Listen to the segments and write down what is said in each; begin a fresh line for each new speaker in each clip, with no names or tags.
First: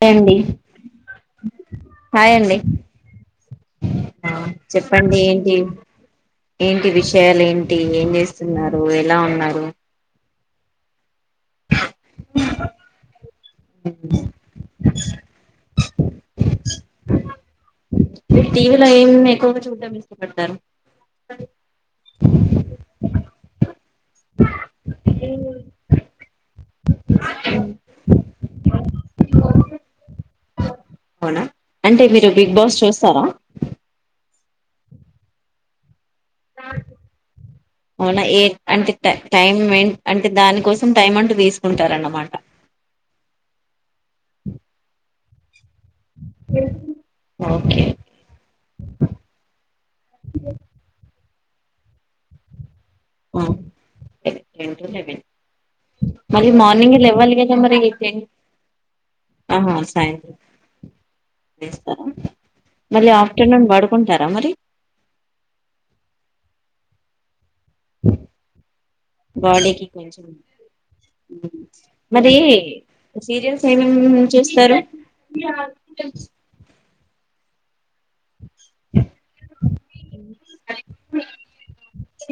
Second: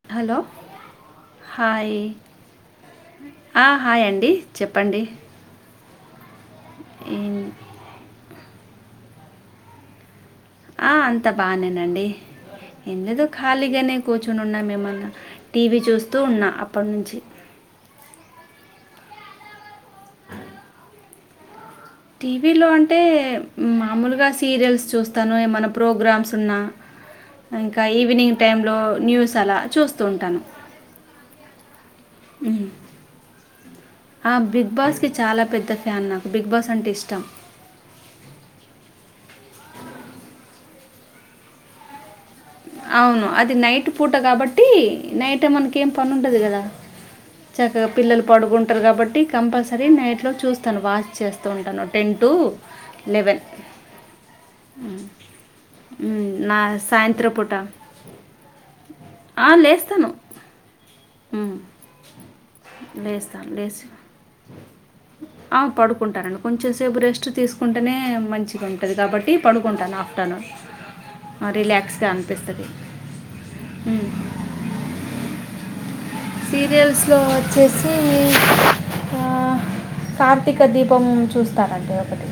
Hi అండి
hello
hi అండి
ఆ, హాయ్ అండి
చెప్పండి ఏంటి ఏంటి విషయాలు
ఏం-
ఏంటి ఏం చేస్ స్తున్నారు ఎలా ఉన్నారు
ఆ అంతా బానేను నండి ఎందుదో ఖాళీగానే కూర్చొని ఉన్నాము ఏమన్నా టీ వీ చూస్తూ ఉన్నా అప్పటినుంచి
టీ వీ లో ఏమి ఎక్కువగా చూడం ఇష్టపడతారు
టీ వీ లో అంటే మ్మ్ మా మామూలుగా సీరియల్స్ చూస్తాను ఏమైనా ప్రోగ్రామ్స్ తున్నా ఇంకా ఈవినింగ్ టైమ్ లో న్యూస్ అలా చూస్తూ ఉంటాను
పోనా అంటే మీరు బిగ్
ఉమ్.
బాస్ చూస్తారా
ఆ బిగ్ బాస్కీ చాలా పెద్ద ఫ్యాన్ నాకు బిగ్ బాస్ అంటే ఇష్టం
అవునా ఏ అంటే టె టైం మెన్ అంటే దానికోసం టైం అంటూ తీసుకుంటారన్నమాట
అవును అది నైట్ పూట కాబట్టి నైట్ మనకి ఏం పని ఉండదు గదా
ఓకే
చక్కగా పిల్లలు పడుకుంటారు కాబట్టి కంపల్సరీ నైట్లో చూస్తాను వాచ్ చేస్తాను తుంటన్నను ten to eleven
ten to
hmm
eleven మళ్ళీ
నా
మార్నింగ్
సాయంత్రం
లెవ్వాలి
పూట
మరి ఏమి
ఆ,
టెన్
లేస్తాను
సాయంత్రం
ఉమ్,
[unintelligible] మరి
లేస్తాను
ఆఫ్టర్నూన్
లేచి
పడుకుంటారా మరి
రేపు రెస్ట్ తీస్ కుంటేనే మంచిగా ఉంటుంది కాబట్టి
బాడీకి
పడుకుంటాను
కొంచెం
ఆఫ్టర్నూన్ రిలాక్స్గా గా
ఎల్లి సీరియల్స్ ఏమేం చూస్తారు
సీరియల్స్ లో వచ్చే చ్చి ఆ కార్తీక దీపం చూస్తానండి ఒకటి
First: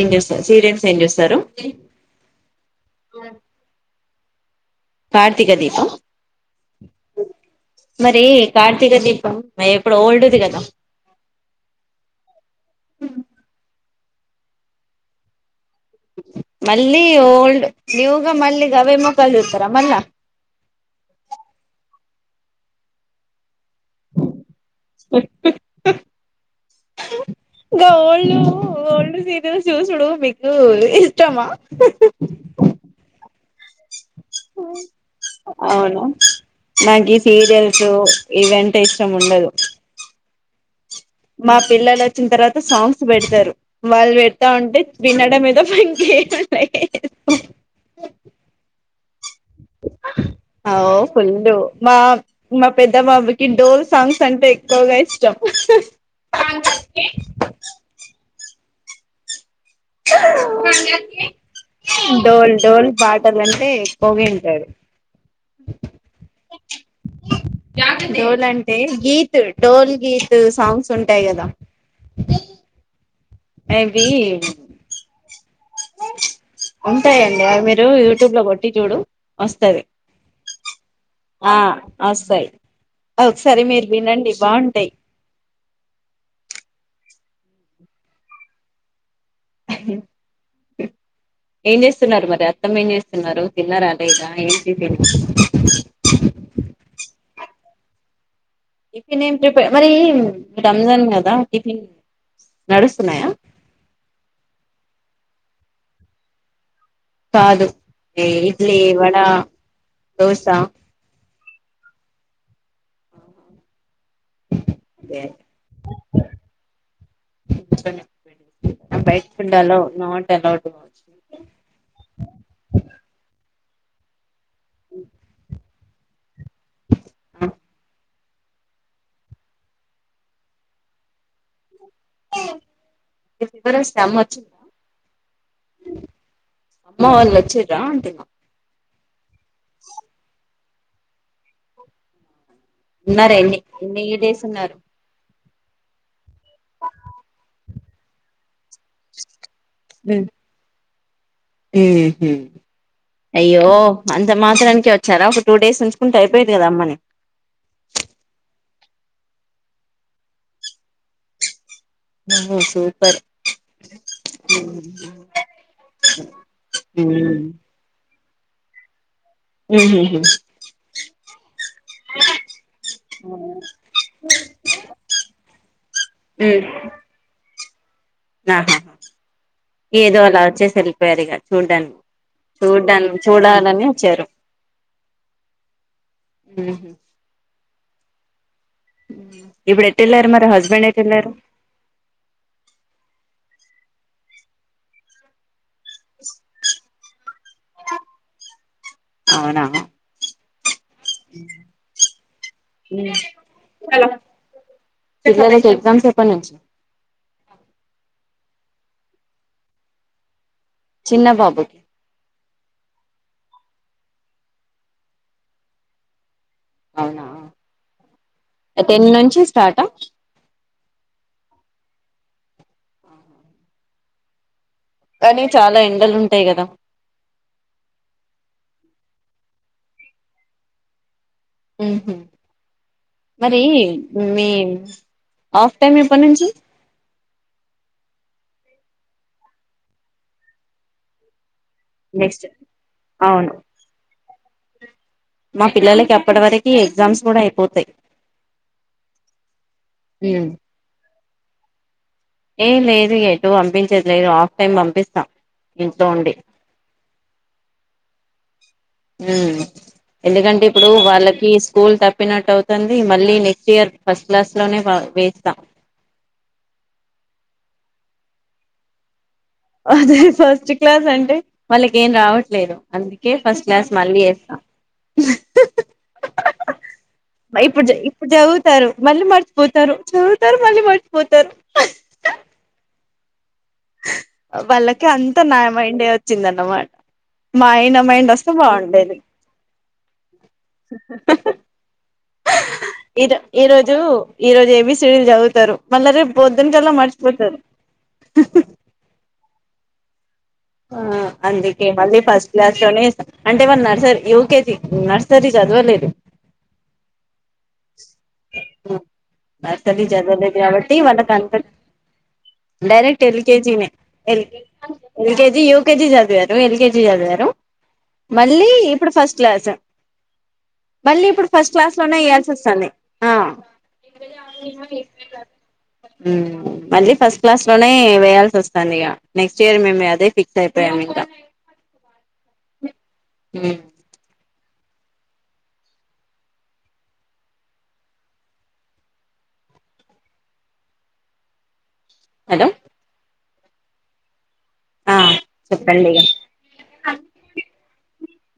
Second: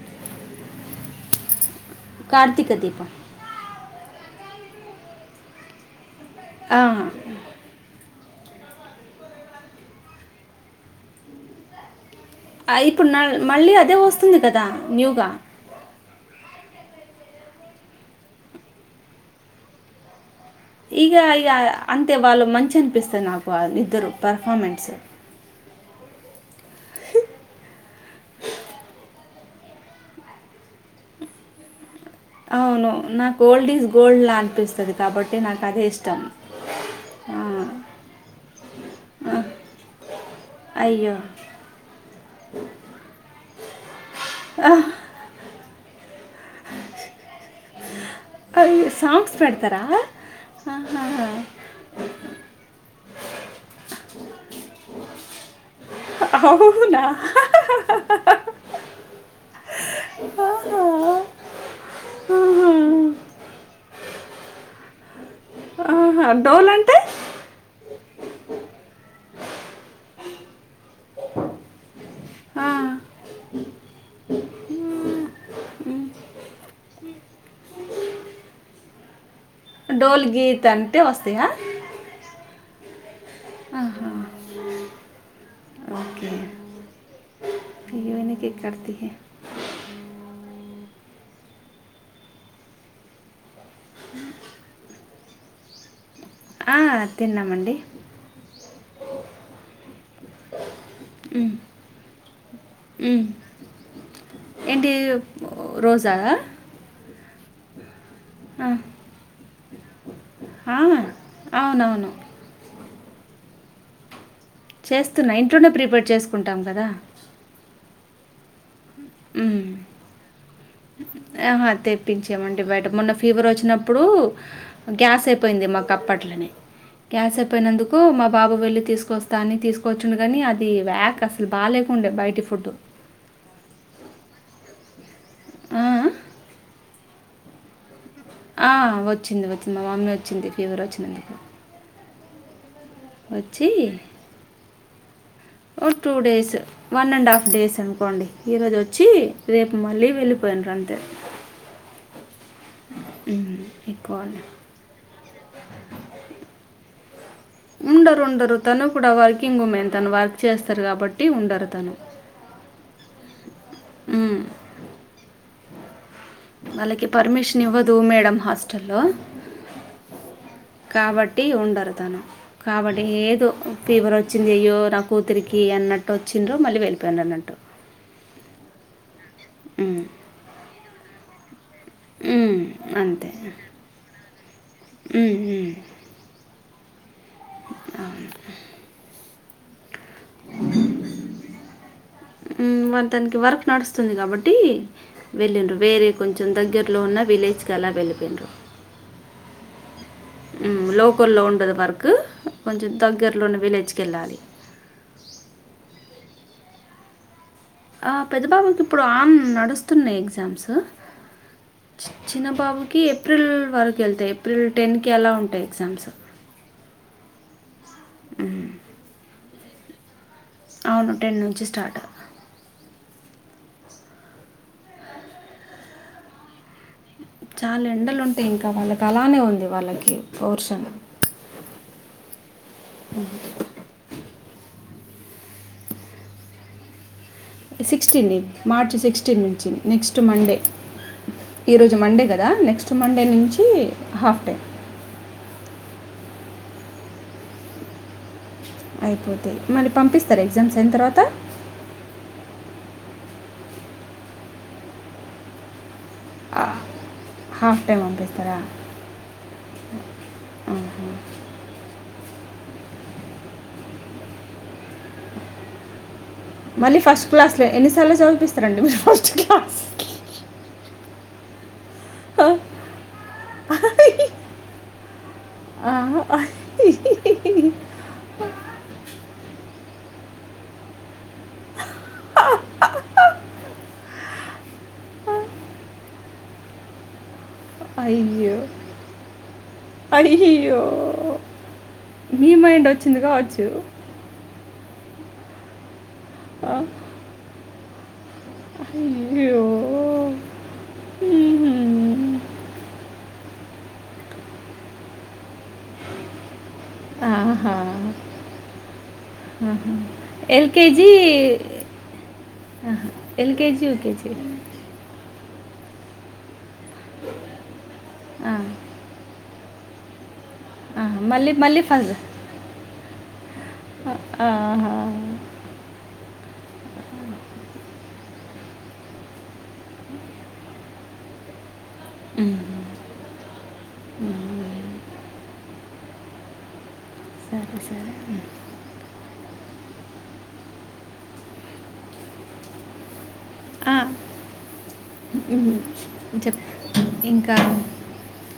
ఏం చేూస్తారు సీరియన్స్ ఏం చేస్తారు
కార్తీక దీపం
కార్తీక దీపం మరి కార్తీక దీపం మరి ఇప్పుడు ఓల్డ్ ది కదా
ఇప్పుడు మళ్ళీ అదే వస్తు వస్తుంది కదా న్యూగా
మళ్ళీ ఓల్డ్ న్యూ గా మళ్ళీ గవే మోకాలు చూస్తారా మల్ల
ఇంగా ఇంగా అంతే వాళ్ళు మంచి అనిపిస్తారు నాకు ఇద్దరు పర్ మూమెంట్స్
ను చూసుడు మీకు ఇష్టమా
అవును నా గోల్డ్స్
అవును
ఇష్టం
నాకు
ఆ,
సీరియల్స్ ఇవి అంటే ఇష్టం ఉండదు.
అయ్యో
మా పిల్లలు వచ్చిన తర్వాత సాంగ్స్ పెడతారు. వాళ్ళు పెడతా ఉంటే వినడం మీద పనికి
అయ్యో సాంగ్స్ పెడతారా
అ
ఆహా.
ఫుల్లు మా మా పెద్ద బాబుకి డోల్ సాంగ్స్ అంటే ఎక్కువగా ఇ చెప్ప
అవునా ఆహా.
డోల్ డోల్
ఆహా.
బాటల్ అంటే పోగింటారు
ఆహా డోల్ అంటే
డోల్ అంటే గీత్ డోల్ గీత్ సాంగ్స్ ఉంటాయి కదా
ఆ
అవి ఉంటాయండి అవి మీరు యూట్యూబ్ లో కొట్టి చూడు వస్తుంది
డోల్ గీత్ అంటే వస్తాయా
ఆ వస్తాయి ఒకసారి మీరు
ఆహా.
వినండి బాగుంటాయి
ఓకే నిక కతి
ఏం చేస్తున్నారు మరి అత్తమ్మ ఏం చేస్తున్నారు. చిన్నరా అదే ఇద ఏంటితే
ఆ తిన్నామండి
టిఫిన్ ఏం ప్రిపేర్ మరి రంజాన్ కదా టిఫిన్
హ్మ్.
నడుస్తున్నాయా
ఏంటి రోజా
కాదు
ఆ!
ఇడ్లీ వడ దోస
ఆ! అవునవును
అదే
చేస్తున్నా ఇంట్లోనే ప్రిపేర్ చేసుకుంటాం కదా
పెడి
మ్మ్
కావచ్చు.
ఆహా తెప్పించేమండి బయట మొన్న ఫీవర్ వచ్చినప్పుడు నప్పుడు గ్యాస్ అయిపోయింది మాకు అప్పట్లనే గ్యాస్ అయిపోయినందుకు మా బాబు వెళ్లి తీసుకొస్తా అని తీసుకొచ్చుండు గాని అది వ్యాక్ అసలు బాలేదు
ఫవరస్ మ
ఆ
మా వాళ్ళు వచీరా అంటునా
ఆ వచ్చింది వచ్చింది మా మమ్మీ వచ్చింది ఫీవర్ వచ్చినందుకు
ఉన్నారు ఎన్ని ఎన్ని డేస్ ఉన్నారు
ఓ two days one and half days అనుకోండి ఈరోజ వచ్చి రేపు మళ్ళీ వెళ్ళిపోయిరూ అంతే
మ్మ్ హ్మ్
ఉమ్,
అయ్యో
ఎక్కువ
అంత
వాళ్ళు.
మాత్రానికే వచ్చారా ఒక టూ డేస్ ఉంచుకుంటే అయిపోయేది కదా అమ్మని
ఉండరు ఉండరు తను కూడా వర్కింగ్ ఉమెన్ తను వర్క్ చేస్తారు కాబట్టి ఉండరు తను ఉమ్,
[inaudible]
వాళ్ళకి పర్మిషన్ ఇవ్వదు మేడం హాస్టల్లో కాబట్టి ఉండరు తను కాబట్టి ఫీవర్ వచ్చింది అయ్యో నా కూతురికి కే అన్న అ వచ్చిరూ మళ్ళీ వెళ్ళిపోయి అన్నంటు
ఆహాహ
ఉమ్,
ఏదో అలా వచ్చేసరి వెరీ గుడ్ చూడ్డాన్ని
ఉమ్,
చూడా
అంతే
చూడాలని వచ్చారు
ఉమ్,
మ్మ్ హ్మ్
ఆ
ఇప్పుడే టలర్ మరి హస్బెండ్ ఏటు వెళ్లారు
మ్మ్, మరి తనకి వర్క్ నడుస్తుంది గాబట్టి వెళ్ళిండ్రు వేరే కొంచం దగ్గర్లో ఉన్న విలేజ్ అలా వెళ్ళి పెయిండ్రు
అవునా
ఉమ్ లోకోల్లో ఉండదు వరకు కొంచం దగ్గర్లోన్న విలేజ్కి ఎళ్ళాలి
ఎప్పడ్ నుంచి
ఆ పెద్ద బాబుకి ఇప్పుడు ఆన్ నడుస్తున్నాయి ఎగ్జామ్స్
చిన్న బాబు
చిన్నబాబుకి ఏప్రిల్ వరకు ఎళ్తాయి ఏప్రిల్ టెన్కి అలా ఉంటాయి ఎగ్జామ్స్
అవునా ఏ టెన్ నుంచిస్ తాట
అవును టెన్ నుంచి స్టార్ట్
కానీ చాలా ఎండలు ఉంటాయి గదా
చాలా ఎండలు ఉంటాయి ఇంక వాళ్ళక్ అలానే ఉంది వాళ్ళకి పోర్షన్
ఊహు మరీ మీ ఆఫ్ టైమ్ ఎప్పడ్ నుంచి
సిక్స్టీన్ నీ మార్చ్ సిక్స్టీన్ నుంచి నెక్స్ట్ మండే ఈరోజు మండే గదా నెక్స్ట్ మండే
అవును
నించి హాఫ్ డే
మా పిల్లలకి అప్పట వరకి ఎగ్జామ్స్ గుడ అయిపోతై
అయిపోతాయి మళ్ళీ పంపిస్తర ఎగ్జామ్స్ అయిన తర్వాత
ఏ లేదు ఎటు అంపించేది లేదు హాఫ్ టైమ్ పంపిస్తా ఇమ్
ఆ హాఫ్ టైమ్ పంపిస్ కరా
ఊ ఎందుకంటే ఇప్పుడు వాళ్ళకి స్కూల్ తప్ ప్పినట్ అవుతాంది మళ్ళీ నెక్స్ట్ ఇయర్ ఫస్ట్ క్లాస్ లోనే వా వేచ్తా
మళ్ళీ ఫస్ట్ క్లాస్లే ఎన్నిసార్లు చదువ్ పిస్తరండి మీరు ఫస్ట్ క్లా
అదే ఫస్ట్ క్లాస్ అంటే వాళ్ళకి ఏం రావట్లేదు అందుకే ఫస్ట్ క్లాస్ మళ్ళీ ఏస్తా బై ఇప్పుడ్ జ ఇప్పుడు జదువుతారు మళ్ళీ మర్చిపోతారు చూ టరు మళ్ళీ మర్చిపోతారు ఆ వళ్ళకి అంత నా మైండే వచ్చిందన్నమాట్ మా అయన మైండ్ ఒస్తే
అయ్యో
బావుండేది
అయ్యో మీ మైండ్ ఒచ్చింది గావచ్చు
సీడిల్ జదువుతారు మళ్ళ రెప్ పొద్దున్ కళ్ళ మర్చిపోతరు
హయ్యో
ఆ అందికే మళ్ళి ఫస్ట్ క్లాస్ లోనే ఏస్తా అంటే మన నర్సర యువకేజ నర్సరీ చదవలేదు
ఆహా
బర్సలి చదవలేదు కాబట్టి
ఎల్కేజీ
వాళ్ళ కంత డైరెక్ట్
ఎల్కేజీ
ఎల్కేజీల్
యూకేజీ
ఎల్కజ ది యూ కేజది జా ఎల్ కేజీ గారు మళ్ళీ ఇప్పుడు ఫస్ట్ క్లాస్ మళ్ళీ ఇప్పుడు ఫస్ట్ క్లాస్ లోనే వేయాల్సి వస్తుంది
ఆహా.
మళ్ళీ ఫస్ట్ క్లాస్ లోనే వేయాల్సి వస్తాంది ఇగా నెక్స్ట్ చేరమండి అదే ఫిక్సయి టైం ఇంక ఉ
సరే సరే
అడ
ఆ
ఆ చెప్పండి
చెప్
ఇగ
ఇంకా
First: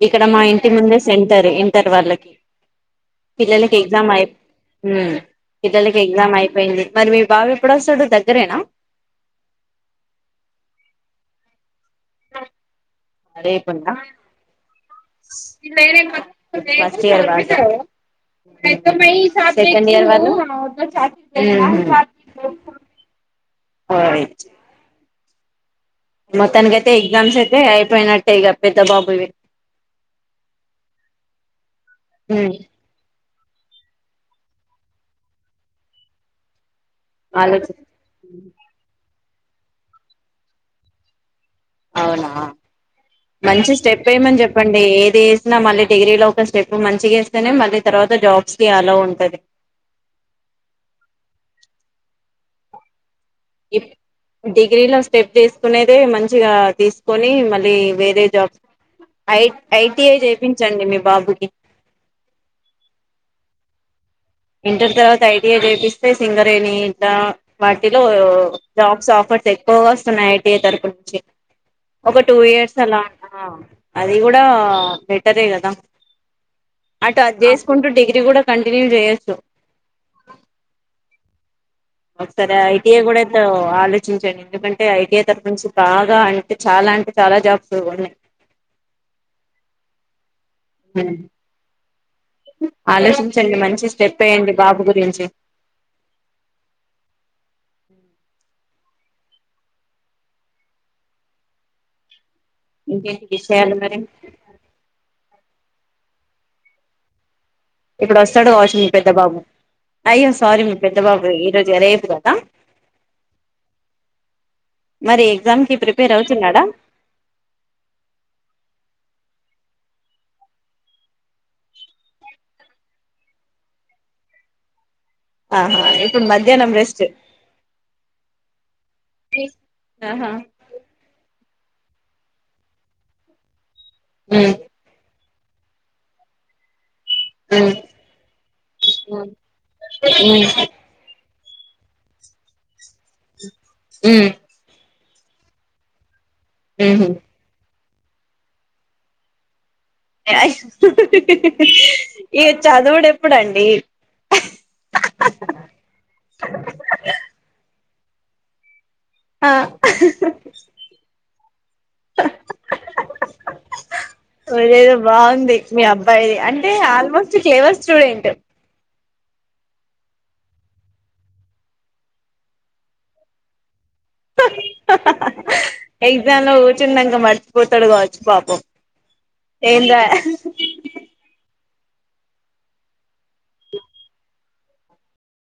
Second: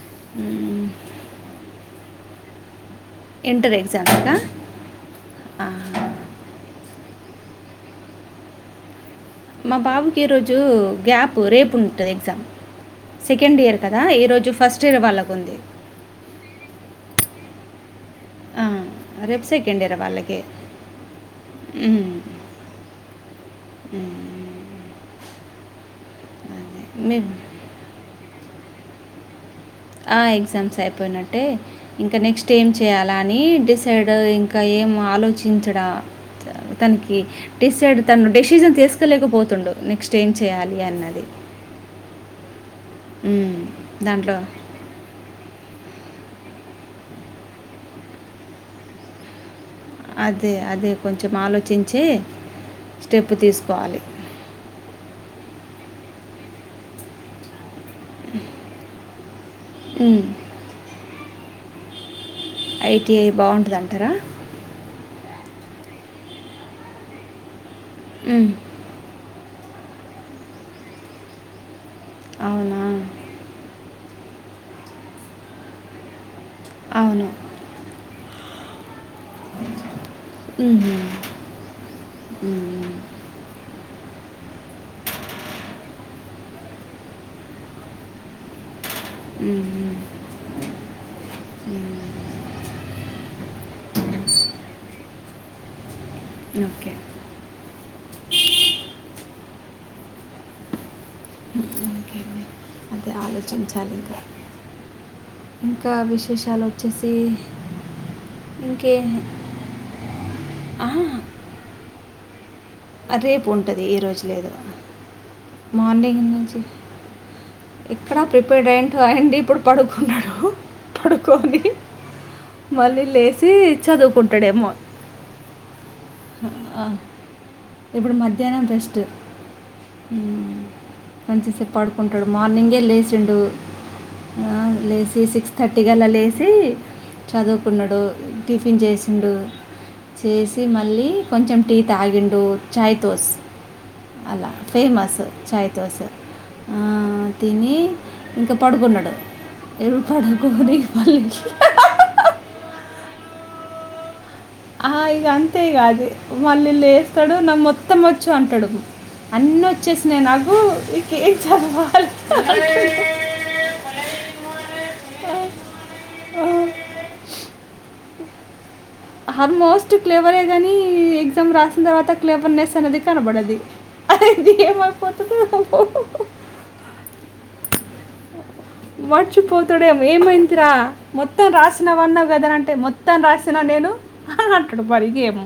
ఇక్కడ మా ఇంటి
మ్,
ముందే సెంటర్ ఇంటర్ వాళ్ళకి
ఇంటర్
పిల్లలకి ఎగ్జామ్ అయి
ఎగ్జామ్స్గా
ఉమ్ పిల్లలకి ఎగ్జామ్ అయిపోయింది మరి బాబ్ ఎప్పుడు వస్తాడు దగ్గరేనా
మా బాబుకి ఈ రోజూ గ్యాప్ రేపు ఉంది ఉంటది ఎగ్జామ్ సెకండ్ ఇయర్
రేపుందా
కదా ఈ రోజు ఫస్ట్ ఇయర్ వాళ్ళకు ఉంది
ఫస్ట్ ఇయర్ వాళ్ళు
ఆ,
సెకండ్ ఇయర్ వాళ్లు
మ్, మ్, అదే.
మొత్తానికైతే ఎగ్జామ్స్
మీ
అయితే అయిపోయినట్టే ఇగ పెద్ద బాబు దె
ఆ ఎగ్జామ్స్ అయిపోయినట్టే ఇంక నెక్స్ట్
ఉమ్
ఏం చేయాలా నీ డిసైడ్ ఇంకా ఏం ఆలోచించడా తనకి
వాళ్ళకి
డిసైడ్ తను డెసీషన్ తీసు కోలేకపోతుండు నెక్స్ట్ ఏం చేయ్యాలి అన్నది
అవునా
హ్మ్.
మంచి స్టెప్
దాంట్లో
ఏమని చెప్పండి ఏదీ మళ్ళీ డిగ్రీ లో ఒక స్టెప్ మంచిగ ఏస్తనే మళ్ళీ తర్వాత జాబ్స్ కి అల్లో ఉంటంది
చే
డిగ్రీలో స్టెప్ ఏసి కునేదే మంచిగా తీసుకొని మళ్ళీ వేరే జాబ్స్ ఐ ఐటీఐ
హ్మ్.
చేపిన్చండి మీ బాబు ఎ
ఐటీఐ బాగుంటదంటరా
ఇంటర్ తర్వాత ఐటీఐ చేపిస్తే సింగరేణి ఇట్లా వాటిలో
హ్మ్.
జాబ్స్ ఆఫర్స్ ఎక్ కువగ వస్తున్నాయి ఐటీఐ తరపు నుంచి ఒక టూ ఇయర్స్
అవునా?
అలా ఉంటా ద్ అది కూడా బెటరే కదా అటు
అవును.
అది చేసుకుంటూ డిగ్రీ కూడా కంటిన్యూ జేయొ
మ్మ్ హ్మ్
ఒకసర ఐటియ కూడా [unintelligible] చూరండి ఎందుకంటే ఐ టి ఏ తరపు నుంచి బాగా అంటే చాలా అంటే చాలా జాబ్స్ ఉన్నయ్.
మ్మ్ హ్మ్
మ్మ్
అ
ఆలోచించండి మంచి స్టెప్ వేయడి బాబు గురించి
ఓకే మ్మ్ ఓకే హ్
ఇంకేంటి విష్యాలు మరి
ఇంకా విశేషాలు వచ్చేసి
ఇప్పుడు వస్తాడు కావచ్చు మీ
ఇంకే
పెద్ద బాబు అయ్యా సారీ మీ పెద్ద బాబు ఈ రోజు రేపు గా అ
అ రేపు ఉంటది ఈ రోజు లేదు,
మరి ఎగ్జామ్ కి ప్రిపేర్
మార్నింగ్ నుంచి
అవుతున్నాడా
ఎక్కడ ప్రిపేర్డ్ అయింటో అండి ఇప్పుడు. పడుకున్నాడ పడుకొని మళ్ళీ లేసి చదువుకుంటడేమో.
ఆహా ప్పుడు మధ్యానం రెస్ట్
ఇప్పుడు మధ్యాహ్నం జస్
ఆహా
హ్మ్మ్ మంచి సేప్ పడుకుంటాడు మార్నింగే లేసిండు
ఉమ్
ఆ లేసి సిక్స్ తట్టిగల లేసి
ఉమ్
చదువుకున్నడు టిఫిన్ చేసిండు చేసి
ఉమ్
మళ్ళీ కొంచెం టీ తాగిండు ఛాయ్ తోస్ అలా ఫేమస్ చాయి తో సా ఆ
ఉమ్ ఉహు
తిని ఇంక పడుకున్నడు
ఏ చాదడే చూడండి
ఆ ఇగ అంతే ఈ అది మళ్ళ ఇల్ వేస్తాడు నమ్ మత్త మతవచ్చు అంటడు
ఆ
ఇక ఏం చదవాలి
ఇది ఏదో బాగుంది మీ అబ్బాయిది అంటే almost clever student too.
Almost క్లేవరే కానీ ఎగ్జామ్ రాసిన తర్వాత క్లేవర్నెస్ అనేది కనబడది. అది ఏం అయిపోతుందో ఏమో
తాడు కావచ్చు పాపం.
మర్చిపోతాడేమో
ఏంలే
ఏమైందిరా మొత్తం రాసి. న్నావు కదా రా అంటే మొ. త్తం రాసిన నేను. అక్కడ బల్గి ఏమో.